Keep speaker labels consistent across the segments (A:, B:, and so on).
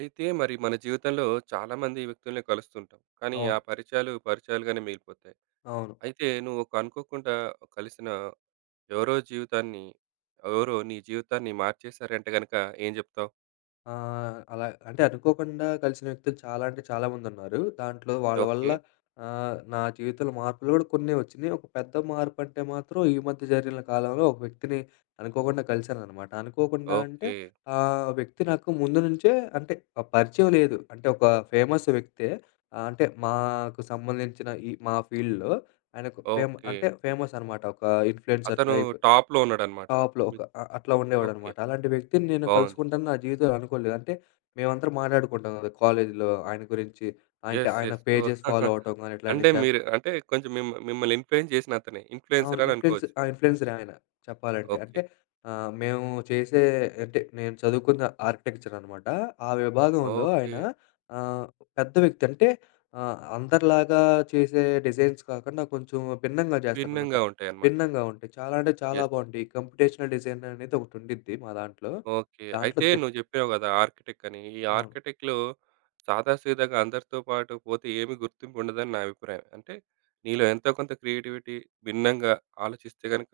A: అయితే మరి మన జీవితంలో చాలామంది వ్యక్తుల్ని కలుస్తుంటాం. కానీ ఆ
B: అవును.
A: పరిచయాలు పరిచయాలుగానే మిగిలిపోతాయి.
B: అవును.
A: అయితే నువ్వు ఒక అనుకోకుండా కలిసిన ఎవరో జీవితాన్ని ఎవరో నీ జీవితాన్ని మార్చేశారంటే గనక ఏం చెప్తావు?
B: అలా అంటే అనుకోకుండా కలిసిన వ్యక్తులు చాలా అంటే చాలా మందున్నారు. దాంట్లో వాళ్ళ వల్ల
A: ఓకే.
B: నా జీవితంలో మార్పులు గూడా కొన్నే వచ్చినియి. ఒక పెద్ద మార్పంటే మాత్రం ఈ మధ్య జరిగిన కాలంలో ఒక వ్యక్తిని అనుకోకుండా కలిసాననమాట. అనుకోకుండా అంటే
A: ఓకే.
B: ఆ వ్యక్తి నాకు ముందు నుంచే అంటే పరిచయం లేదు. అంటే ఒక ఫేమస్ వ్యక్తే. అంటే మాకు సంబంధించిన ఈ మా ఫీల్డ్‌లో ఆయనకు ఫేమ
A: ఓకే.
B: అంటే ఫేమస్ అనమాట. ఒక ఇన్‌ఫ్లుయెన్సర్
A: అతను
B: టైప్.
A: టాప్‌లో ఉన్నాడన్నమాట.
B: టాప్‌లో ఒక
A: హ్మ్.
B: అట్లా
A: ఓకే.
B: ఉండేవాడనమాట. అలాంటి వ్యక్తిని నేను
A: బావుంది.
B: కలుసుకుంటానని నా జీవితంలో అనుకోలేదు. అంటే మేమందరం మాట్లాడుకుంటాం కదా! కాలేజీలో ఆయన గురించి. అంటే
A: యెస్.
B: ఆయన
A: యెస్. ఓహ్!
B: పేజెస్ ఫాలో అవ్వటం గాని
A: అంటే
B: ఇట్లాంటివి
A: మీరు అంటే కొంచెం మిమ్మల్ని ఇన్‌ఫ్లూయెన్స్ చేసిన అతనే.
B: అవును.
A: ఇన్‌ఫ్లూయెన్సర్ అని
B: ఇన్‌ఫ్లుయెన్స్
A: అనుకోవచ్చు.
B: ఆ! ఇన్‌ఫ్లుయెన్సర్ ఆయన చెప్పాలంటే.
A: ఓకే.
B: అంటే మేము చేసే అంటే నేను చదువుకున్న ఆర్కిటెక్చర్ అనమాట. ఆ విభాగంలో
A: ఓకే.
B: ఆయన ఆహ్, పెద్ద వ్యక్తి. అంటే అందరిలాగా చేసే డిజైన్స్ కాకుండా కొంచెం భిన్నంగా చేస్తాడనమాట.
A: భిన్నంగా ఉంటాయన్నమాట.
B: భిన్నంగా ఉంటాయి. చాలా అంటే చాలా
A: యెస్.
B: బావుంటాయి. ఈ కంప్యూటేషనల్ డిజైన్ అనేది ఒకటుండిద్ది మా దాంట్లో.
A: ఓకే.
B: దాంట్లో
A: అయితే
B: దిట్
A: నువ్వు జెప్పావు గదా! ఆర్కిటెక్ అని. ఈ
B: అవును.
A: ఆర్కిటెక్‌లో సాదాసీదాగా అందరితో పాటు పోతే ఏమి గుర్తింపు ఉండదని నా అభిప్రాయం. అంటే నీలో ఎంతో కొంత క్రియేటివిటీ, భిన్నంగా ఆలోచిస్తే గనుక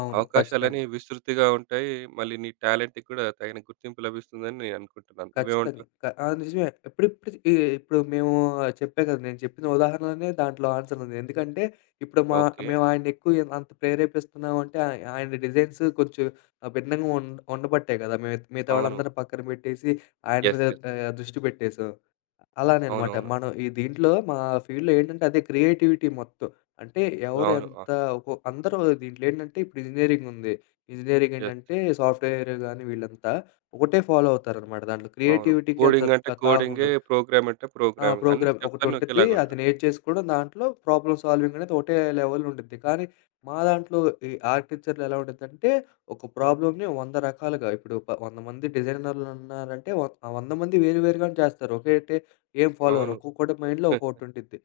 B: అవును. ఖచ్చితంగా.
A: అవకాశాలనేవి విస్తృతిగా ఉంటాయి. మళ్ళీ నీ టాలెంట్‌కి కూడా తగిన గుర్తింపు లభిస్తుందని నేను అనుకుంటున్నాను.
B: ఖచ్చితంగా.
A: నువ్వేమంటావు?
B: ఆ! నిజమే. ఇప్పుడిప్పుడు ఇప్పుడు మేము చెప్పా కదా! నేను చెప్పిన ఉదాహరణలోనే దాంట్లో ఆన్సర్ ఉంది. ఎందుకంటే, ఇప్పుడు మా
A: ఓకే.
B: మేము ఆయన్నెక్కువ అంత ప్రేరేపిస్తున్నామంటే, ఆయన డిజైన్స్ కొంచెం భిన్నంగా ఉండబట్టే కదా! మేము మిగతా
A: అవును.
B: వాళ్ళందరిని పక్కన పెట్టేసి, ఆయన
A: యెస్.
B: మీద
A: యెస్.
B: దృష్టి పెట్టేసాం. అలాననమాట.
A: అవునవును.
B: మనం ఈ దీంట్లో మా ఫీల్డ్‌లో ఏంటంటే, అదే క్రియేటివిటీ మొత్తం. అంటే ఎవరు
A: అవును. ఆ!
B: ఎంత ఒకొ అందరూ దీంట్లో ఏంటంటే, ఇప్పుడు ఇంజినీరింగుంది. Engineering
A: yes.
B: ఏంటంటే, సాఫ్ట్‌వేర్ గాని వీళ్ళంతా ఒకటే ఫాలో అవుతారనమాట. దాంట్లో
A: అవును.
B: క్రియేటివిటీకి అంత
A: కోడింగ్ అంటే కోడింగే,
B: తాహుండదు.
A: ప్రోగ్రామ్ అంటే
B: ఆ!
A: ప్రోగ్రామింగ్. అన్ని
B: ప్రోగ్రామ్
A: స్టెప్స్ అన్నీ
B: ఒకటుండిద్ది.
A: ఒకేలాగా
B: అది
A: ఉంటాయి.
B: నేర్చేసుకోవడం. దాంట్లో ప్రాబ్లమ్ సాల్వింగ్ అనేది ఒకటే లెవెల్‌లో ఉండిద్ది. కానీ మా దాంట్లో ఈ ఆర్కిటెక్చర్‌లో ఎలా ఉండిద్దంటే, ఒక ప్రాబ్లమ్‌ని 100 రకాలుగా ఇప్పుడు 100 మంది డిజైనర్లున్నారంటే, 100 మంది వేరు వేరుగానే చేస్తారు. ఒకటే ఏం ఫాలో అవ్వరు.
A: అవును.
B: ఒక్కొక్కడి మైండ్‌లో ఒక్కొక్కటుండిద్ది.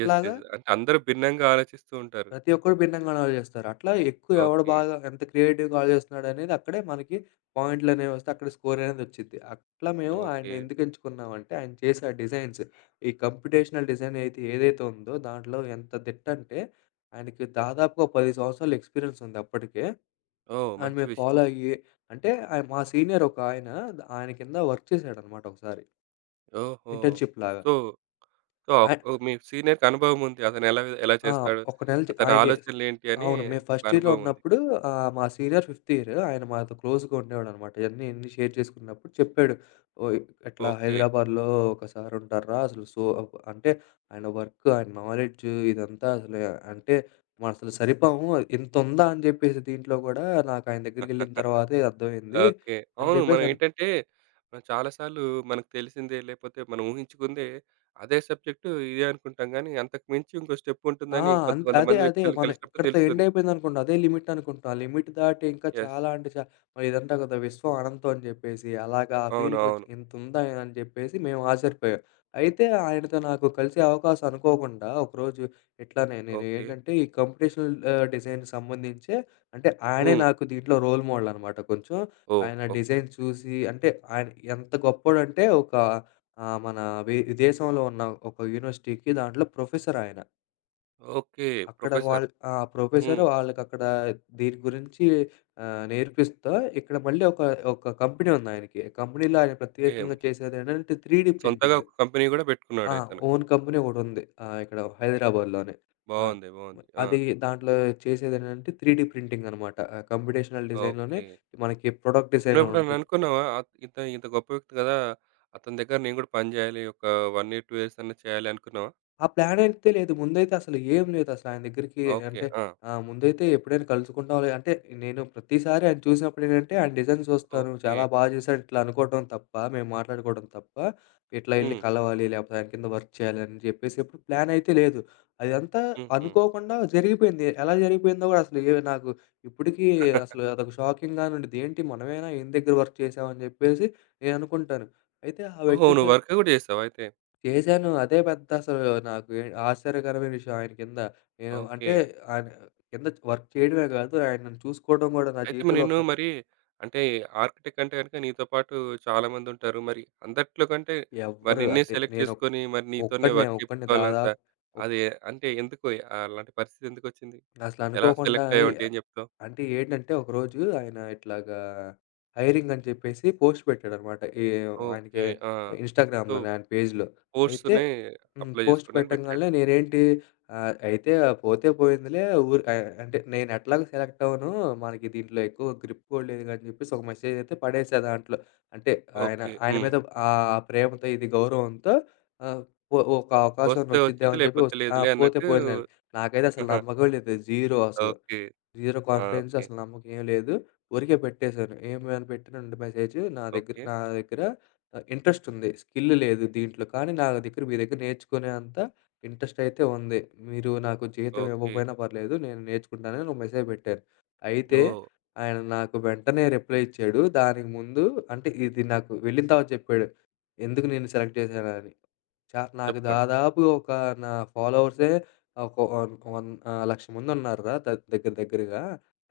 A: యెస్. యెస్. అంటే అందరూ భిన్నంగా ఆలోచిస్తూ ఉంటారు.
B: ప్రతి ఒక్కరు భిన్నంగా ఆలోచిస్తారు. అట్లా ఎక్కువ ఎవడు
A: ఓకే.
B: బాగా ఎంత క్రియేటివ్‌గా ఆలోచిస్తున్నాడనేది అక్కడే మనకి పాయింట్లనేవి వస్తాయి. అక్కడ స్కోర్ అనేది వచ్చిద్ది. అట్లా మేము
A: ఓకే.
B: ఆయన్ని ఎందుకు ఎంచుకున్నామంటే ఆయన చేసే ఆ డిజైన్స్ ఈ కంప్యూటేషనల్ డిజైన్ అయితే ఏదైతే ఉందో దాంట్లో ఎంత దిట్టంటే ఆయనకి దాదాపుగా 10 సంవత్సరాల ఎక్స్‌పీరియన్స్ ఉంది అప్పటికే.
A: ఓహ్!
B: ఆయన
A: మంచి
B: మేము
A: విషయం.
B: ఫాలో అయ్యి అంటే మా సీనియర్ ఒక ఆయన ఆయన కింద వర్క్ చేశాడనమాట ఒకసారి
A: ఓహో!
B: ఇంటర్న్‌షిప్ లాగా.
A: సో, సో,
B: ఆయ
A: మీ సీనియర్‌కి అనుభవం ఉంది. అతనెలా ఎలా ఎలా
B: ఆ!
A: చేస్తాడు?
B: ఒక నెల
A: అతని
B: ఆయనే
A: ఆలోచనలేంటి అని
B: అవును. మేము
A: ఒక
B: ఫస్ట్ ఇయర్‌లో
A: అనుభవం ఉంది.
B: ఉన్నప్పుడు మా సీనియర్ ఫిఫ్త్ ఇయర్. ఆయన మాతో క్లోజ్‌గా ఉండేవాడనమాట. ఇయన్నీ ఇయన్నీ షేర్ చేసుకున్నప్పుడు చెప్పాడు. ఓహ్! ఇట్లా
A: ఓకే.
B: హైదరాబాద్‌లో ఒక సార్ ఉంటార్రా అసలు సో అంటే ఆయన వర్క్, ఆయన నాలెడ్జ్ ఇదంతా అసలు అంటే మనం అసలు సరిపోము. ఇంతుందా అని చెప్పేసి దీంట్లో కూడా నాకు ఆయన దగ్గరికెళ్ళిన తర్వాతే అర్థమైంది
A: ఓకే.
B: అని
A: అవును.
B: చెప్పేసి
A: మనం చాలా సార్లు మనకు తెలిసిందే లేకపోతే మనం ఊహించుకుందే అదే సబ్జెక్టు ఇదే అనుకుంటాం గానీ, అంతకు మించి ఇంకో స్టెప్
B: ఆ!
A: ఉంటుందని కొంత
B: అదే.
A: కొంతమంది
B: అదే.
A: వ్యక్తుల్ని
B: మనం
A: కలిసినప్పుడు
B: ఇక్కడితో ఎండ్
A: తెలుస్తుంది.
B: అయిపోయిందనుకుంటాం. అదే లిమిట్ అనుకుంటాం. ఆ లిమిట్ దాటి ఇంకా
A: యెస్.
B: చాలా అంటే మరి ఇదంటారు కదా! విశ్వం అనంతం అని జెప్పేసి. అలాగా ఆ
A: అవును.
B: ఫీలింగొచ్చి
A: అవును.
B: ఇంతుందా అని జెప్పేసి మేము ఆశ్చర్యపోయాం. అయితే ఆయనతో నాకు కలిసే అవకాశం అనుకోకుండా ఒకరోజు ఇట్లానే నేను
A: ఓకే.
B: ఏంటంటే ఈ కంప్యూటేషనల్ డిజైన్‌కి సంబంధించే అంటే ఆయనే
A: హ్మ్.
B: నాకు దీంట్లో రోల్ మోడల్ అనమాట కొంచెం.
A: ఓహ్!
B: ఆయన
A: ఓకే.
B: Design
A: okay.
B: చూసి అంటే ఆయన ఎంత గొప్పోడంటే ఒక మన విదేశంలో ఉన్న ఒక యూనివర్సిటీకి దాంట్లో ప్రొఫెసర్ ఆయన.
A: ఓకే.
B: అక్కడ
A: ప్రొఫెసర్.
B: వాళ్ళు ఆ! ప్రొఫెసర్
A: హ్మ్.
B: వాళ్ళకక్కడ దీని గురించి నేర్పిస్తా, ఇక్కడ మళ్ళీ ఒక, ఒక కంపెనీ ఉందాయనకి. కంపెనీలో ఆయన
A: ఏం
B: ప్రత్యేకంగా చేసేదేంటంటే 3డీ
A: సొంతగా
B: ప్రింటింగ్.
A: ఒక కంపెనీ గూడా
B: ఆ!
A: పెట్టుకున్నాడతను.
B: ఓన్ కంపెనీ ఒకటుంది. ఇక్కడ హైదరాబాద్‌లోనే. ఆ!
A: బావుంది. బావుంది. ఆ!
B: అది దాంట్లో చేసేదేంటంటే 3డీ ప్రింటింగ్ అనమాట. కంప్యూటేషనల్ డిజైన్‌లోనే
A: ఓకే.
B: మనకి ప్రొడక్ట్ డిజైన్ అని
A: నువ్వెప్పుడన్నా
B: ఉంటది.
A: అనుకున్నావా? అత్ ఇత ఇంత గొప్ప వ్యక్తి కదా! అతని దగ్గర నేను గూడా పని జేయాలి. ఒక 1 ఇయర్, 2 ఇయర్స్ అన్నా చేయాలి అనుకున్నావా?
B: ఆ ప్లానయితే లేదు. ముందైతే అసలు ఏం లేదు. అసలు ఆయన దగ్గరికి
A: ఓకే.
B: అంటే
A: ఆ!
B: ముందైతే ఎప్పుడైనా కలుసుకుంటాం లే అంటే నేను ప్రతిసారి ఆయన చూసినప్పుడు ఏంటంటే ఆయన డిజైన్ చూస్తాను.
A: ఓకే.
B: చాలా బాగా చేశాడు ఇట్లా అనుకోవటం తప్ప, మేము మాట్లాడుకోవడం తప్ప, ఇట్లా ఎళ్లి
A: హ్మ్.
B: కలవాలి లేకపోతే ఆయన కింద వర్క్ చేయాలని చెప్పేసి ఎప్పుడు ప్లాన్ అయితే లేదు. అదంతా
A: హుహు.
B: అనుకోకుండా జరిగిపోయింది. ఎలా జరిగిపోయిందో కూడా అసలు ఏ నాకు ఇప్పటికీ అసలు అదొక షాకింగ్‌గానే ఉండిద్ది. ఏంటి మనమేనా ఈయన దగ్గర వర్క్ చేసామని చెప్పేసి నేను అనుకుంటాను. అయితే ఆ
A: ఓహో! నువ్వు
B: వ్యక్తితో
A: వర్క్ గూడా జేసావా అయితే?
B: చేశాను. అదే పెద్ద అసలు నాకు ఏ ఆశ్చర్యకరమైన విషయం ఆయన కింద. నేను
A: ఓకే.
B: అంటే ఆయన కింద వర్క్ చేయడమే కాదు, ఆయన నన్ను చూసుకోవడం కూడా నా
A: అయితే మరి
B: జీవితంలో
A: నేను
B: ఒక
A: మరి అంటే ఆర్కిటెక్ట్ అంటే గనుక నీతో పాటు చాలామంది ఉంటారు. మరి అందట్లో కంటే మరి
B: ఎవ్వరు
A: నిన్నే
B: అంటే
A: సెలెక్ట్
B: నేను
A: చేసుకొని మరి నీతోనే
B: ఒక్కడినే,
A: వర్క్
B: ఒక్కడినే
A: చేపించుకోవాలంత
B: దాదాపు ఒక్
A: అది అంటే ఎందుకు అలాంటి పరిస్థితి ఎందుకొచ్చింది? ఎలా
B: అసలనుకోకుండా
A: సెలెక్ట్
B: అని
A: అయ్యావంటే ఏం చెప్తావు?
B: అంటే ఏంటంటే ఒకరోజు ఆయన ఇట్లాగా హైరింగ్ అని చెప్పేసి పోస్ట్ పెట్టాడనమాట. ఈ ఆయనకి
A: ఓకే. ఆ! సో,
B: ఇన్‌స్టాగ్రామ్‌లోనే ఆయన పేజ్‌లో. అయితే
A: పోస్ట్‌నే
B: హ్మ్.
A: అప్లై
B: పోస్ట్
A: చేసుకోండి అని పెట్టాడు.
B: పెట్టంగాల్నే నేనేంటి అయితే పోతే పోయిందిలే ఊరు అంటే నేను ఎట్లాగో సెలెక్ట్ అవ్వను. మనకి దీంట్లో ఎక్కువ గ్రిప్ కూడా లేదు అని చెప్పేసి ఒక మెసేజ్ అయితే పడేసా దాంట్లో. అంటే ఆయన
A: ఓకే.
B: ఆయన
A: హ్మ్.
B: మీద ఆ ప్రేమతో ఇది గౌరవంతో ఆహ్, ఒక అవకాశం
A: వస్తే
B: వచ్చిద్దేమో
A: వచ్చింది
B: అని చెప్పి
A: లేకపోతే
B: ఆ!
A: లేదులే
B: పోతే
A: అన్నట్టు
B: పోయిందని. నాకైతే అసలు
A: ఆహా!
B: నమ్మకం లేదు. జీరో అసలు.
A: ఓకే.
B: జీరో
A: ఆ!
B: Confidence
A: okay.
B: అసలు నమ్మకం ఏం లేదు. ఊరికే పెట్టేశాను. ఏమని పెట్టానంటే మెసేజ్
A: ఓకే.
B: నా దగ్గర ఇంట్రెస్ట్ ఉంది. స్కిల్ లేదు దీంట్లో. కానీ నా దగ్గర మీ దగ్గర నేర్చుకునే అంత ఇంట్రెస్ట్ అయితే ఉంది. మీరు నాకు జీతం
A: ఓకే.
B: ఇవ్వకపోయినా పర్లేదు. నేను నేర్చుకుంటానని ఒక మెసేజ్ పెట్టాను. అయితే
A: ఓహ్!
B: ఆయన నాకు వెంటనే రిప్లై ఇచ్చాడు. దానికి ముందు అంటే ఇది నాకు వెళ్ళిన తర్వాత చెప్పాడు. ఎందుకు నిన్ను సెలెక్ట్ చేశానని. నాకు
A: చెప్పండి.
B: దాదాపు ఒక నా ఫాలోవర్సే ఒక వన్ వన్ 1,00,000 మందున్నారురా దగ్గర దగ్గరగా.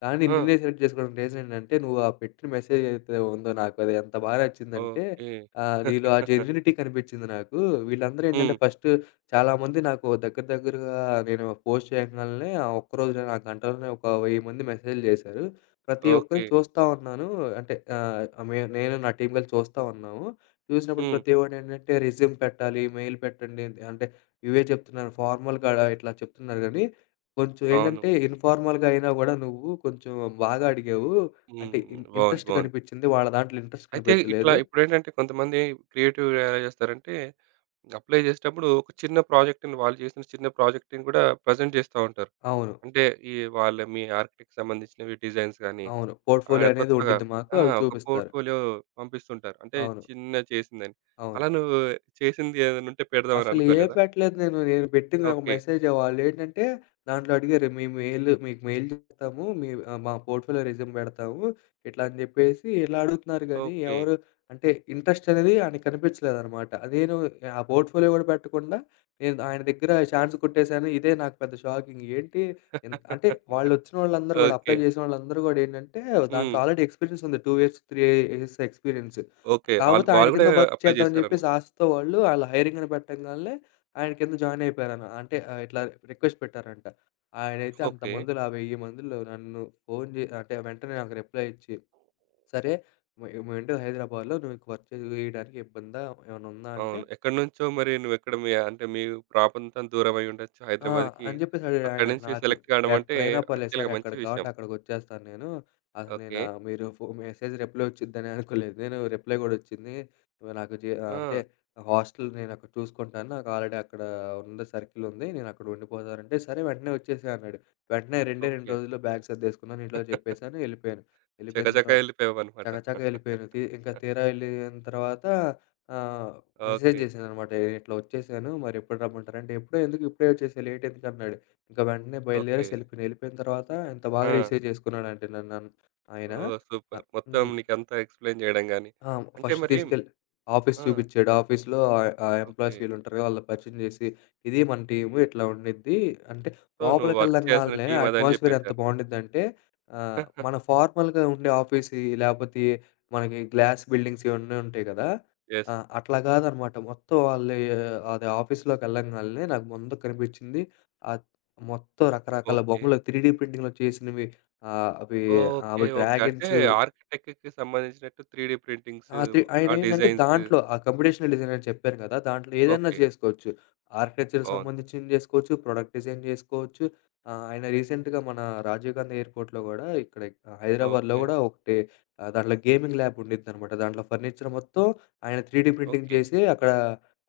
B: కానీ
A: ఆ!
B: నిన్నే సెలెక్ట్ చేసుకోవడానికి రీజన్ ఏంటంటే, నువ్వు ఆ పెట్టిన మెసేజ్ ఏదైతే ఉందో నాకు అది ఎంత బాగా నచ్చిందంటే,
A: ఓకే.
B: నీలో ఆ జెన్యూనిటీ కనిపించింది నాకు. వీళ్ళందరూ
A: హ్మ్.
B: ఏంటంటే ఫస్ట్ చాలామంది నాకు దగ్గర దగ్గరగా నేను పోస్ట్ చేయంగాల్నే ఆ ఒక్కరోజులో నా గంటలోనే ఒక 1000 మంది మెసేజ్‌లు చేశారు. ప్రతి
A: ఓకే.
B: ఒక్కరిని చూస్తా ఉన్నాను. అంటే నేను నా టీమ్ కలిసి చూస్తా ఉన్నాము. చూసినప్పుడు
A: హ్మ్.
B: ప్రతివాడేంటంటే రెజ్యూమ్ పెట్టాలి, మెయిల్ పెట్టండి అని అంటే ఇవే చెప్తున్నారు. ఫార్మల్‌గా ఇట్లా చెప్తున్నారు గానీ, కొంచెం
A: అవును.
B: ఏంటంటే ఇన్‌ఫార్మల్‌గా అయినా గూడా నువ్వు కొంచెం బాగా అడిగావు. అంటే
A: హ్మ్. బావుంది.
B: ఇంట్రెస్ట్
A: బావుంది.
B: కనిపిచ్చింది. వాళ్ళ దాంట్లో ఇంట్రెస్ట్
A: అయితే ఇట్లా
B: కనిపించలేదు.
A: ఇప్పుడేంటంటే కొంతమంది క్రియేటివ్‌గా ఎలా చేస్తారంటే, అప్లై చేసేటప్పుడు ఒక చిన్న ప్రాజెక్ట్‌ని వాళ్ళు చేసిన చిన్న ప్రాజెక్ట్‌ని కూడా ప్రజెంట్ చేస్తా ఉంటారు.
B: అవును.
A: అంటే ఈ వాళ్ళ మీ ఆర్కిటెక్ట్ సంబంధించినవి డిజైన్స్ గాని,
B: అవును. పోర్ట్‌ఫోలియో అనేది
A: కొత్తగా
B: ఉండిద్ది మాకు.
A: ఆ!
B: అవి
A: ఒక
B: చూపిస్తారు.
A: పోర్ట్‌ఫోలియో పంపిస్తుంటారు. అంటే
B: అవును.
A: చిన్న చేసిందని.
B: అవును.
A: అలా నువ్వు చేసింది ఏదైనా ఉంటే పెడదామని
B: అసలు ఏ
A: అనుకోలేదా?
B: పెట్టలేదు నేను. నేను పెట్టింది ఒక
A: ఓకే.
B: మెసేజే. వాళ్ళేంటంటే దాంట్లో అడిగారు, "మీ మెయిల్ మీకు మెయిల్ చేస్తాము. మీ మా పోర్ట్‌ఫోలియో రెజ్యూమ్ పెడతాము." ఇట్లా అని చెప్పేసి ఇలా అడుగుతున్నారు గానీ,
A: ఓకే.
B: ఎవరు అంటే ఇంట్రెస్ట్ అనేది ఆయనకి కనిపించలేదనమాట. నేను ఆ పోర్ట్‌ఫోలియో కూడా పెట్టకుండా నేను ఆయన దగ్గర ఛాన్స్ కొట్టేసాను. ఇదే నాకు పెద్ద షాకింగ్. ఏంటి అంటే వాళ్ళొచ్చిన వాళ్ళందరూ కూడా
A: ఓకే.
B: అప్లై చేసిన వాళ్ళందరూ కూడా ఏంటంటే
A: హ్మ్.
B: దాంట్లో ఆల్రెడీ ఎక్స్‌పీరియన్స్ ఉంది. 2 ఇయర్స్, 3 ఇయర్స్ ఎక్స్‌పీరియన్స్.
A: ఓకే. ఆళ్ళు
B: కాపోతే ఆయన
A: వాళ్ళు కూడా
B: కింద వర్క్
A: అప్లై
B: చేద్దాం అని జెప్పేసి
A: చేసారన్నమాట.
B: ఆశతో వాళ్ళు ఆళ్ళ హైరింగ్‌ని పెట్టంగాల్నే ఆయన కింద జాయిన్ అయిపోయారన. అంటే ఇట్లా రిక్వెస్ట్ పెట్టారంట. ఆయనైతే అంత
A: ఓకే.
B: మందిలో ఆ 1000 మందిలో నన్ను ఫోను జే అంటే వెంటనే నాకు రిప్లై ఇచ్చి, "సరే మేముండేది హైదరాబాద్‌లో నువ్వు వర్క్ చేయడానికి ఇబ్బందా? ఏమన్నా ఉందా?" అంటే
A: అవును. ఎక్కడి నుంచో మరి నువ్వెక్కడ మీ ప్రాంతం దూరమై ఉండొచ్చు
B: ఆ!
A: హైదరాబాద్‌కి.
B: అని జెప్పేసాడు
A: అక్కడి
B: ఆయన
A: నుంచి
B: నాకు.
A: సెలెక్ట్ కావడం అంటే
B: ఎక్కడైనా పర్లేదు సార్
A: యాక్చువల్‌గా మంచి
B: ఎక్కడికి
A: విషయం.
B: కావాలంటే అక్కడికొచ్చేస్తాను నేను. అసలు
A: ఓకే.
B: నేనా మీరు మెసేజ్ రిప్లై వచ్చిద్దని అనుకోలేదు. నేను రిప్లై గూడా వచ్చింది. నాకు అంటే
A: ఆ!
B: హాస్టల్ నేనక్కడ చూసుకుంటాను. నాకు ఆల్రెడీ అక్కడ ఉంది సర్కిల్ ఉంది. నేనక్కడ ఉండిపోతానంటే, సరే వెంటనే వచ్చేసేయి అన్నాడు. వెంటనే 2
A: ఓకే.
B: రోజుల్లో బ్యాగ్ సర్దేసుకున్నాను. ఇంట్లో చెప్పేసాను. ఎళ్ళిపోయాను. ఎళ్ళిపోయిన
A: చకచక
B: తర్వా
A: ఎళ్ళిపోయావన్నమాట.
B: చకచక వెళ్ళిపోయాను. ఇంకా తీరా వెళ్ళిన తర్వాత ఆహ్, మెసేజ్
A: ఓకే.
B: చేశాననమాట. "ఇట్లా వచ్చేసాను మరి ఎప్పుడు రమ్మంటారంటే" "ఎప్పుడో ఎందుకు ఇప్పుడే వచ్చేసేయి లేట్ ఎందుకు" అన్నాడు. ఇంకా వెంటనే
A: ఓకే.
B: బయలుదేరేసి వెళ్ళిపోయాను. వెళ్ళిపోయిన తర్వాత ఎంత బాగా
A: ఆ!
B: రిసీవ్ చేసుకున్నాడంటే నన్ను ఆయన.
A: ఓహ్! సూపర్.
B: ఆహ్,
A: మొత్తం
B: హ్మ్.
A: నీకంతా ఎక్స్‌ప్లెయిన్ చేయడం గాని,
B: ఆ!
A: అంటే
B: ఫస్ట్
A: మరి
B: తీసుకెళ్ళి ఆఫీస్
A: ఆ!
B: చూపిచ్చాడు. ఆఫీస్‌లో ఆ
A: ఓకే.
B: ఎంప్లాయీస్ వీళ్ళుంటారు కదా! వాళ్ళకి పరిచయం చేసి, ఇది మన టీము ఇట్లా ఉండిద్ది. అంటే
A: సో, నువ్వు వర్క్ చేయాల్సిన
B: లోపలికెళ్ళంగాల్నే
A: టీమ్ అదని
B: అట్మాస్ఫియర్ ఎంత
A: చెప్పేసారు. యెస్.
B: బావుండిద్దంటే మన ఫార్మల్‌గా ఉండే ఆఫీస్ లేపోతే మనకి గ్లాస్ బిల్డింగ్స్ ఇవన్నీ ఉంటాయి కదా! ఆ! అట్లా కాదనమాట. మొత్తం వాళ్ళు అది ఆఫీస్‌లోకెళ్ళంగాల్నే నాకు ముందు కనిపించింది ఆహ్, మొత్తం రకరకాల
A: ఓకే.
B: బొమ్మలు 3 డీ ప్రింటింగ్‌లో చేసినవి. ఆహ్, అవి
A: ఓకే.
B: అవి
A: ఓకే. అంటే
B: డ్రాగన్స్
A: ఆర్కిటెక్‌కి సంబంధించినట్టు 3 డి ప్రింటింగ్స్,
B: ఆ!
A: ఆ
B: ఆయనేంటంటే
A: డిజైన్స్.
B: దాంట్లో ఆ కంప్యూటేషనల్ డిజైన్ అని చెప్పాను కదా! దాంట్లో ఏదన్నా
A: ఓకే.
B: జేసుకోవచ్చు. ఆర్కిటెక్చర్‌కి
A: బావుంది.
B: సంబంధించింది జేసుకోవచ్చు, ప్రొడక్ట్ డిజైన్ జేసుకోవచ్చు. ఆయన రీసెంట్‌గా మన రాజీవ్ గాంధీ ఎయిర్‌పోర్ట్‌లో గూడా ఇక్కడ హైదరాబాద్‌లో
A: ఓకే.
B: గూడా ఒకటి దాంట్లో గేమింగ్ ల్యాబ్ ఉండిద్దనమాట. దాంట్లో ఫర్నిచర్ మొత్తం ఆయన 3 డి ప్రింటింగ్
A: ఓకే.
B: చేసి అక్కడ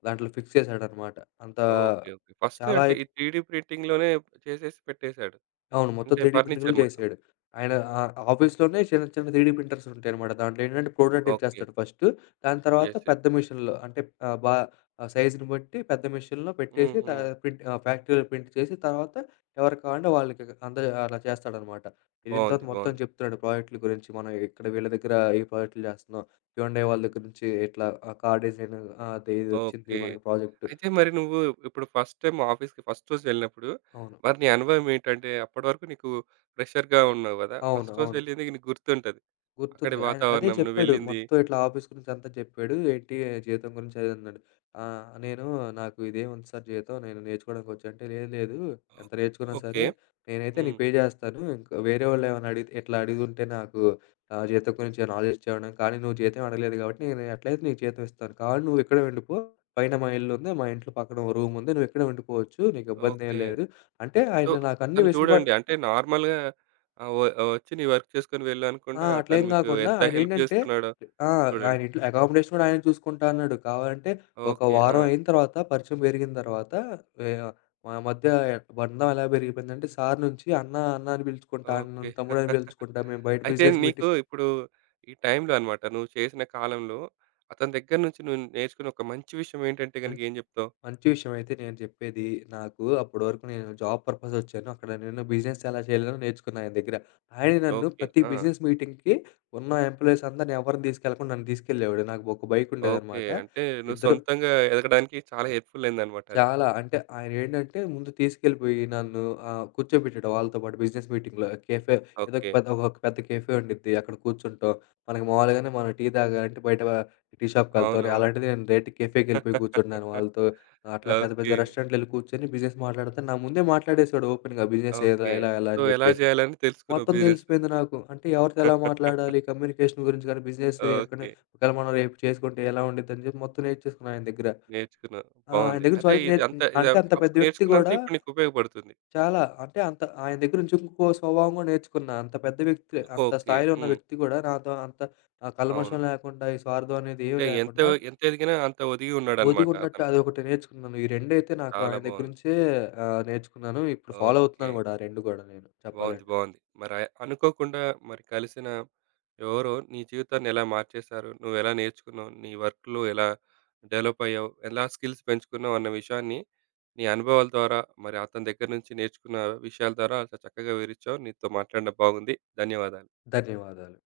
B: దాంట్లో ఫిక్స్ చేశాడనమాట. అంత
A: ఓకే. ఓకే. ఫస్ట్
B: చాలా
A: అంటే ఈ
B: అయితే
A: 3డీ ప్రింటింగ్‌లోనే చేసేసి పెట్టేసాడు.
B: అవును. మొత్తం
A: అంటే
B: 3డీ ప్రింటింగ్‌లు
A: ఫర్నిచర్ మొత్తం.
B: చేసాడు. ఆయన ఆఫీస్‌లోనే చిన్న చిన్న 3డీ ప్రింటర్స్ ఉంటాయన్నమాట. దాంట్లో ఏంటంటే ప్రోటోటైప్
A: ఓకే.
B: చేస్తాడు ఫస్ట్. దాని తర్వాత
A: యెస్. యెస్.
B: పెద్ద మిషన్‌లో అంటే ఆహ్, బా సైజ్‌ని బట్టి పెద్ద మిషన్‌లో పెట్టేసి
A: హుహు.
B: ప్రింట్ ఫ్యాక్టరీలో ప్రింట్ చేసి తర్వాత ఎవరికి కావాలంటే వాళ్ళకి అలా చేస్తాడన్నమాట. ఎళ్ళిన
A: బావుంది.
B: తర్వాత మొత్తం
A: బావుంది.
B: చెప్తున్నాడు ప్రాజెక్ట్‌ల గురించి. మనం ఇక్కడ వీళ్ళ దగ్గర ఈ ప్రాజెక్ట్‌లు చేస్తున్నాం. హ్యుండై వాళ్ళ దగ్గర నుంచి ఇట్లా కార్ డిజైన్ అది ఇది వచ్చింది
A: ఓకే.
B: మనకి ప్రాజెక్ట్.
A: అయితే మరి నువ్వు ఇప్పుడు ఫస్ట్ టైమ్ ఆఫీస్‌కి ఫస్ట్ రోజు వెళ్ళినప్పుడు
B: అవును.
A: మరి నీ అనుభవం ఏంటంటే అప్పటి వరకు నీకు ఫ్రెషర్‌గా ఉన్నావు గదా!
B: అవును.
A: ఫస్ట్ రోజు
B: అవును.
A: వెళ్ళింది నీకు గుర్తుంటది. అక్కడి
B: గుర్తుంది. ఆయన అదే
A: వాతావరణం నువ్వు
B: చెప్పాడు.
A: వెళ్ళింది
B: మొత్తం ఇట్లా ఆఫీస్ గురించి అంతా చెప్పాడు. ఏంటి జీతం గురించి అది అన్నాడు. నేను నాకు ఇదేముంది సార్ జీతం నేను నేర్చుకోవడానికొచ్చా అంటే, లేదు లేదు ఎంత నేర్చుకున్నా
A: ఓకే.
B: సరే నేనైతే నీకు
A: హ్మ్.
B: పే చేస్తాను. ఇంకా వేరే వాళ్ళు ఏమైనా అడిగి ఇట్లా అడుగుంటే నాకు జీతం గురించి నాలెడ్జ్ ఇచ్చేవాడిని. కానీ నువ్వు జీతం అడగలేదు కాబట్టి నేను ఎట్లయితే నీకు జీతం ఇస్తాను. కావాలి నువ్వు ఇక్కడే ఉండిపో. పైన మా ఇల్లుంది. మా ఇంట్లో పక్కన ఓ రూముంది. నువ్వు ఇక్కడే ఉండిపోవచ్చు. నీకు ఇబ్బందేం
A: ఓకే.
B: లేదు. అంటే
A: సో,
B: ఆయన నాకు అన్ని
A: తను
B: వెసులుబాటు
A: చూడండి అంటే నార్మల్‌గా ఆహ్, వ వచ్చి నీ వర్క్ చేసుకొని వెళ్ళు
B: ఆ!
A: అనకుండా తను
B: అట్లేం
A: మీకు
B: గాకుండా
A: ఎంత హెల్ప్
B: ఆయనేంటంటే
A: చేస్తున్నాడో
B: ఆ! ఆయన
A: చూడండి.
B: ఇంట్లో అకామిడేషన్ గూడా ఆయనే చూసుకుంటా అన్నాడు. కావాలంటే ఒక
A: ఓకే. ఆ!
B: వారం అయిన తర్వాత పరిచయం పెరిగిన తర్వాత వే మన మధ్య బంధం ఎలా పెరిగిపోయిందంటే సార్ నుంచి అన్న అని పిలుచుకుంటా,
A: ఓకే.
B: నన్ను తమ్ముడు అని పిలుచుకుంటా. మేము బయట
A: అయితే
B: బిజినెస్
A: నీకు
B: మీటింగ్
A: ఇప్పుడు ఈ టైంలో అన్నమాట నువ్వు చేసిన కాలంలో అతని దగ్గర నుంచి నువ్వు నేర్చుకున్న ఒక మంచి విషయం ఏంటంటే
B: మం
A: గనుక ఏం చెప్తావు?
B: మంచి విషయం అయితే నేను చెప్పేది. నాకు అప్పటి వరకు నేను జాబ్ పర్పస్ వచ్చాను. అక్కడ నేను బిజినెస్ ఎలా చేయాలో నేర్చుకున్నా ఆయన దగ్గర. ఆయన నన్ను
A: ఓకే.
B: ప్రతి
A: ఆ!
B: బిజినెస్ మీటింగ్‌కి ఉన్న ఎంప్లాయీస్ అందరిని ఎవరిని తీసుకెళ్ళకుండా నన్ను తీసుకెళ్ళేవాడు. నాకు ఒక బైక్
A: ఓకే.
B: ఉండేదనమాట.
A: అంటే నువ్వు
B: ఇద్దరు
A: సొంతంగా ఎదగడానికి చాలా హెల్ప్‌ఫుల్ అయిందన్నమాట అది.
B: చాలా. అంటే ఆయనేంటంటే ముందు తీసుకెళ్ళిపోయి నన్ను కూర్చోబెట్టాడు వాళ్ళతో పాటు బిజినెస్ మీటింగ్‌లో. కేఫే ఏదో ఒక
A: ఓకే.
B: పెద్ద ఒక పెద్ద కేఫే ఉండిద్ది. అక్కడ కూర్చుంటాం. మనకు మామూలుగానే మనం టీ తాగాలంటే బయట టీ షాప్‌కెళ్తాం.
A: అవునవును.
B: అలాంటిది నేను డైరెక్ట్ కేఫేకెళ్ళిపోయి కూర్చుంటున్నాను వాళ్ళతో. అట్లా పెద్ద పెద్ద
A: ఓకే.
B: రెస్టారెంట్‌లెళ్లి కూర్చొని బిజినెస్ మాట్లాడితే నా ముందే మాట్లాడేసాడు ఓపెన్‌గా బిజినెస్ ఇలా,
A: ఓకే.
B: ఇలా, ఇలా
A: సో,
B: అని
A: ఎలా
B: చెప్పేసి.
A: చేయాలని తెలుసుకున్నావు
B: మొత్తం
A: బిజినెస్.
B: తెలిసిపోయింది నాకు. అంటే ఎవరితో ఎలా మాట్లాడాలి, కమ్యూనికేషన్ గురించి కానీ, బిజినెస్ ఎక్కడ
A: ఓకే.
B: ఒకవేళ మనం రేపు చేసుకుంటే ఎలా ఉండిద్దని చెప్పి మొత్తం నేర్చేసుకున్నా ఆయన దగ్గర.
A: నేర్చుకున్నావు.
B: ఆ! ఆయన
A: బావుంది.
B: దగ్గర నుంచి
A: అయితే
B: స్వలిత
A: ఇది
B: నేర్చుకున్
A: అంతా ఇది
B: అంటే అంత పెద్ద
A: అప్పుడు
B: వ్యక్తి
A: నేర్చుకున్నంత
B: గూడా
A: ఇప్పుడు నీకు ఉపయోగపడుతుంది.
B: చాలా అంటే అంత ఆయన దగ్గర నుంచి ఇంకో స్వభావం గూడా నేర్చుకున్నా. అంత పెద్ద వ్యక్తి, అంత
A: ఓకే.
B: స్థాయిలో ఉన్న
A: హ్మ్.
B: వ్యక్తి గూడా నాతో అంత
A: అవును.
B: కల్మషం లేకుండా, ఈ స్వార్థం అనేది ఏమి
A: అంటే ఎంత
B: లేకుండా
A: ఎంత ఎదిగినా అంత ఒదిగి
B: ఒదిగి
A: ఉన్నాడన్నమాట
B: ఉన్నట్టు
A: అతను.
B: అదొకటి నేర్చుకున్నాను. ఈ రెండైతే నాకు
A: చాలా
B: ఆయన దగ్గర
A: బావుంది.
B: నుంచే నేర్చుకున్నాను. ఇప్పుడు ఫాలో
A: ఓకే.
B: అవుతున్నాను గూడా ఆ 2 గూడా నేను
A: బావుంది.
B: చెప్పాలంటే.
A: బావుంది. మరి ఆ- అనుకోకుండా మరి కలిసిన ఎవరో నీ జీవితాన్ని ఎలా మార్చేశారు? నువ్వెలా నేర్చుకున్నావు? నీ వర్క్‌లో ఎలా డెవలప్ అయ్యావు? ఎలా స్కిల్స్ పెంచుకున్నావు? అన్న విషయాన్ని నీ అనుభవాల ద్వారా మరి అతని దగ్గర నుంచి నేర్చుకున్న విషయాల ద్వారా చాలా చక్కగా వివరించావు. నీతో మాట్లాడడం బాగుంది. ధన్యవాదాలు.
B: ధన్యవాదాలు.